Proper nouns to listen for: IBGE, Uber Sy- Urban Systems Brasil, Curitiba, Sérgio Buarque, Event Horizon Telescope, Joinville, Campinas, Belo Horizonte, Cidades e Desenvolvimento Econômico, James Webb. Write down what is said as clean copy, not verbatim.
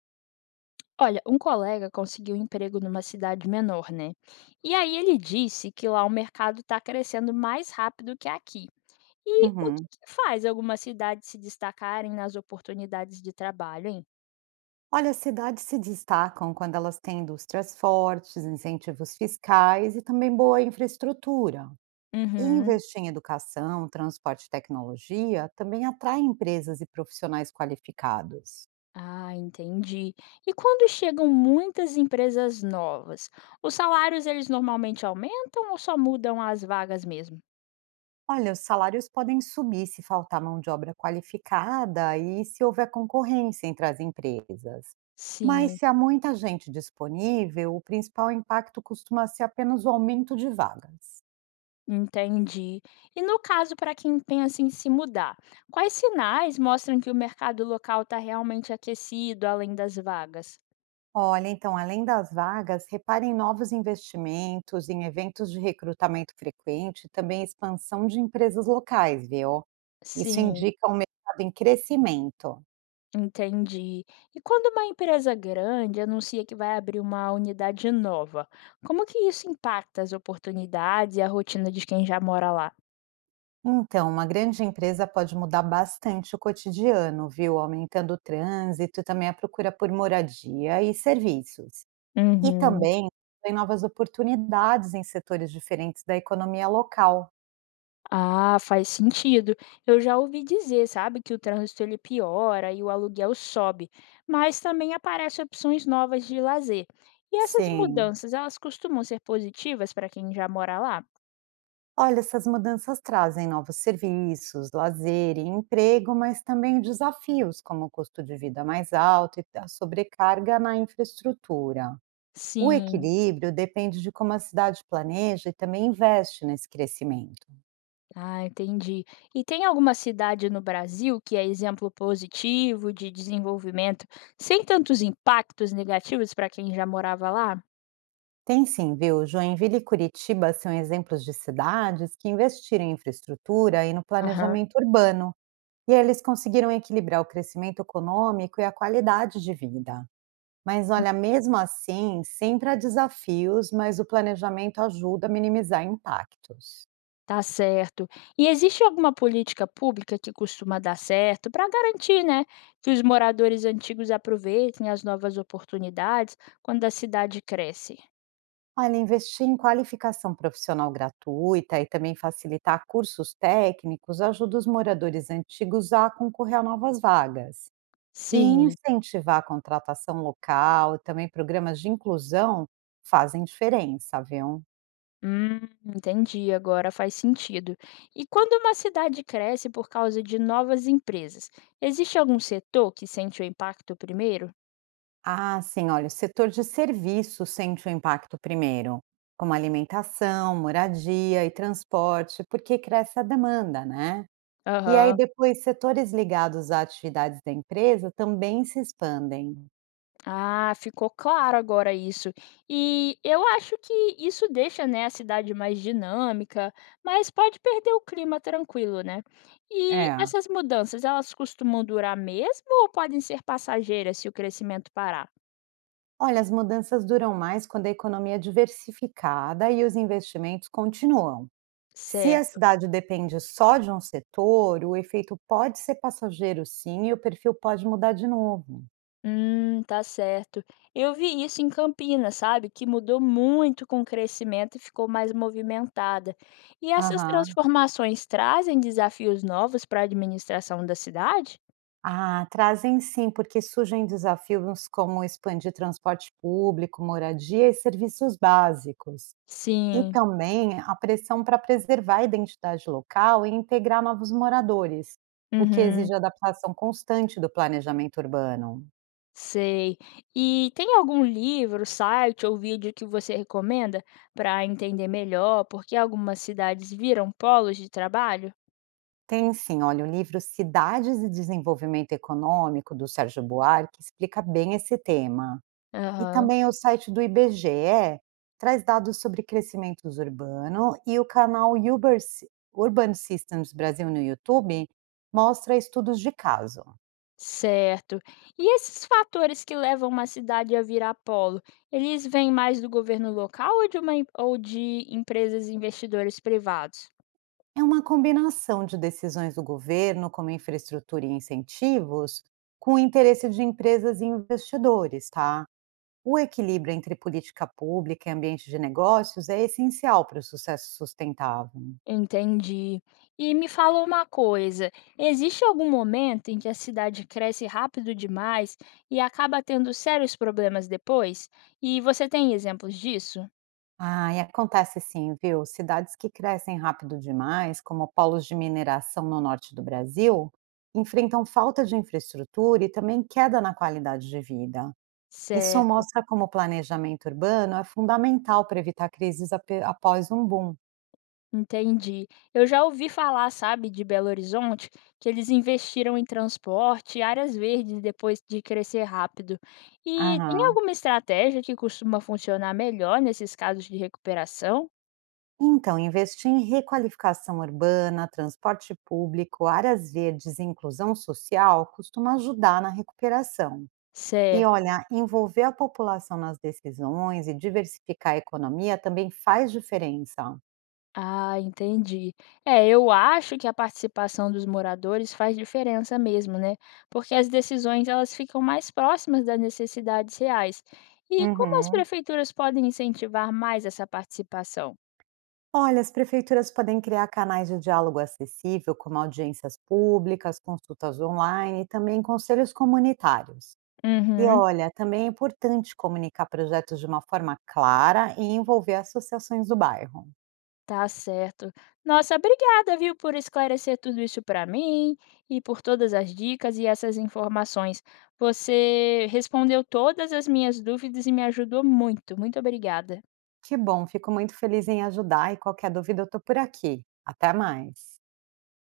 Olha, um colega conseguiu um emprego numa cidade menor, né? E aí ele disse que lá o mercado está crescendo mais rápido que aqui. E o que Uhum. que faz algumas cidades se destacarem nas oportunidades de trabalho, hein? Olha, as cidades se destacam quando elas têm indústrias fortes, incentivos fiscais e também boa infraestrutura. E Uhum. investir em educação, transporte e tecnologia também atrai empresas e profissionais qualificados. Ah, entendi. E quando chegam muitas empresas novas, os salários eles normalmente aumentam ou só mudam as vagas mesmo? Olha, os salários podem subir se faltar mão de obra qualificada e se houver concorrência entre as empresas. Mas Sim. se há muita gente disponível, o principal impacto costuma ser apenas o aumento de vagas. Entendi. E no caso, para quem pensa em se mudar, quais sinais mostram que o mercado local está realmente aquecido além das vagas? Olha, então, além das vagas, repare em novos investimentos, em eventos de recrutamento frequente, e também expansão de empresas locais, viu? Isso Sim, indica um mercado em crescimento. entendi. E quando uma empresa grande anuncia que vai abrir uma unidade nova, como que isso impacta as oportunidades e a rotina de quem já mora lá? Então, uma grande empresa pode mudar bastante o cotidiano, viu? Aumentando o trânsito, e também a procura por moradia e serviços. E Uhum. também tem novas oportunidades em setores diferentes da economia local. Ah, faz sentido. Eu já ouvi dizer, sabe, que o trânsito ele piora e o aluguel sobe, mas também aparecem opções novas de lazer. E essas Sim. mudanças, elas costumam ser positivas para quem já mora lá? Olha, essas mudanças trazem novos serviços, lazer e emprego, mas também desafios, como o custo de vida mais alto e a sobrecarga na infraestrutura. O Sim. equilíbrio depende de como a cidade planeja e também investe nesse crescimento. Ah, entendi. E tem alguma cidade no Brasil que é exemplo positivo de desenvolvimento, sem tantos impactos negativos para quem já morava lá? Tem sim, viu? Joinville e Curitiba são exemplos de cidades que investiram em infraestrutura e no Aham. planejamento urbano, e eles conseguiram equilibrar o crescimento econômico e a qualidade de vida. Mas olha, mesmo assim, sempre há desafios, mas o planejamento ajuda a minimizar impactos. Tá certo. E existe alguma política pública que costuma dar certo para garantir, né, que os moradores antigos aproveitem as novas oportunidades quando a cidade cresce? Olha, investir em qualificação profissional gratuita e também facilitar cursos técnicos ajuda os moradores antigos a concorrer a novas vagas. E Sim. incentivar a contratação local e também programas de inclusão fazem diferença, viu? Hum, entendi, agora faz sentido. E quando uma cidade cresce por causa de novas empresas, existe algum setor que sente o impacto primeiro? Ah, sim, olha, o setor de serviços sente o impacto primeiro, como alimentação, moradia e transporte, porque cresce a demanda, né? E aí Aham. depois setores ligados a atividades da empresa também se expandem. Ah, ficou claro agora isso. E eu acho que isso deixa, né, a cidade mais dinâmica, mas pode perder o clima tranquilo, né? E É. essas mudanças, elas costumam durar mesmo ou podem ser passageiras se o crescimento parar? Olha, as mudanças duram mais quando a economia é diversificada e os investimentos continuam. Se a Certo. cidade depende só de um setor, o efeito pode ser passageiro, sim, e o perfil pode mudar de novo. Tá certo. Eu vi isso em Campinas, sabe? Que mudou muito com o crescimento e ficou mais movimentada. E essas Aham. transformações trazem desafios novos para a administração da cidade? Ah, trazem sim, porque surgem desafios como expandir transporte público, moradia e serviços básicos. E Sim, também a pressão para preservar a identidade local e integrar novos moradores, o que exige uhum, adaptação constante do planejamento urbano. sei. E tem algum livro, site ou vídeo que você recomenda para entender melhor por que algumas cidades viram polos de trabalho? Tem sim, olha, o livro Cidades e Desenvolvimento Econômico, do Sérgio Buarque, explica bem esse tema. E Aham, também o site do IBGE traz dados sobre crescimento urbano e o canal Urban Systems Brasil no YouTube mostra estudos de caso. certo. E esses fatores que levam uma cidade a virar polo, eles vêm mais do governo local ou ou de empresas e investidores privados? É uma combinação de decisões do governo, como infraestrutura e incentivos, com o interesse de empresas e investidores, tá? O equilíbrio entre política pública e ambiente de negócios é essencial para o sucesso sustentável. Entendi. E me fala uma coisa, existe algum momento em que a cidade cresce rápido demais e acaba tendo sérios problemas depois? E você tem exemplos disso? Ah, e acontece sim, viu? Cidades que crescem rápido demais, como polos de mineração no norte do Brasil, enfrentam falta de infraestrutura e também queda na qualidade de vida. Isso Certo, mostra como o planejamento urbano é fundamental para evitar crises após um boom. entendi. Eu já ouvi falar, sabe, de Belo Horizonte, que eles investiram em transporte e áreas verdes depois de crescer rápido. E tem Aham. alguma estratégia que costuma funcionar melhor nesses casos de recuperação? Então, investir em requalificação urbana, transporte público, áreas verdes e inclusão social costuma ajudar na recuperação. E Certo. olha, envolver a população nas decisões e diversificar a economia também faz diferença. Ah, entendi. É, eu acho que a participação dos moradores faz diferença mesmo, né? Porque as decisões elas ficam mais próximas das necessidades reais. E como as Uhum. prefeituras podem incentivar mais essa participação? Olha, as prefeituras podem criar canais de diálogo acessível, como audiências públicas, consultas online e também conselhos comunitários. E Uhum, olha, também é importante comunicar projetos de uma forma clara e envolver associações do bairro. tá certo. Nossa, obrigada, viu, por esclarecer tudo isso para mim e por todas as dicas e essas informações. Você respondeu todas as minhas dúvidas e me ajudou muito. Muito obrigada. Que bom, fico muito feliz em ajudar e qualquer dúvida eu estou por aqui. Até mais.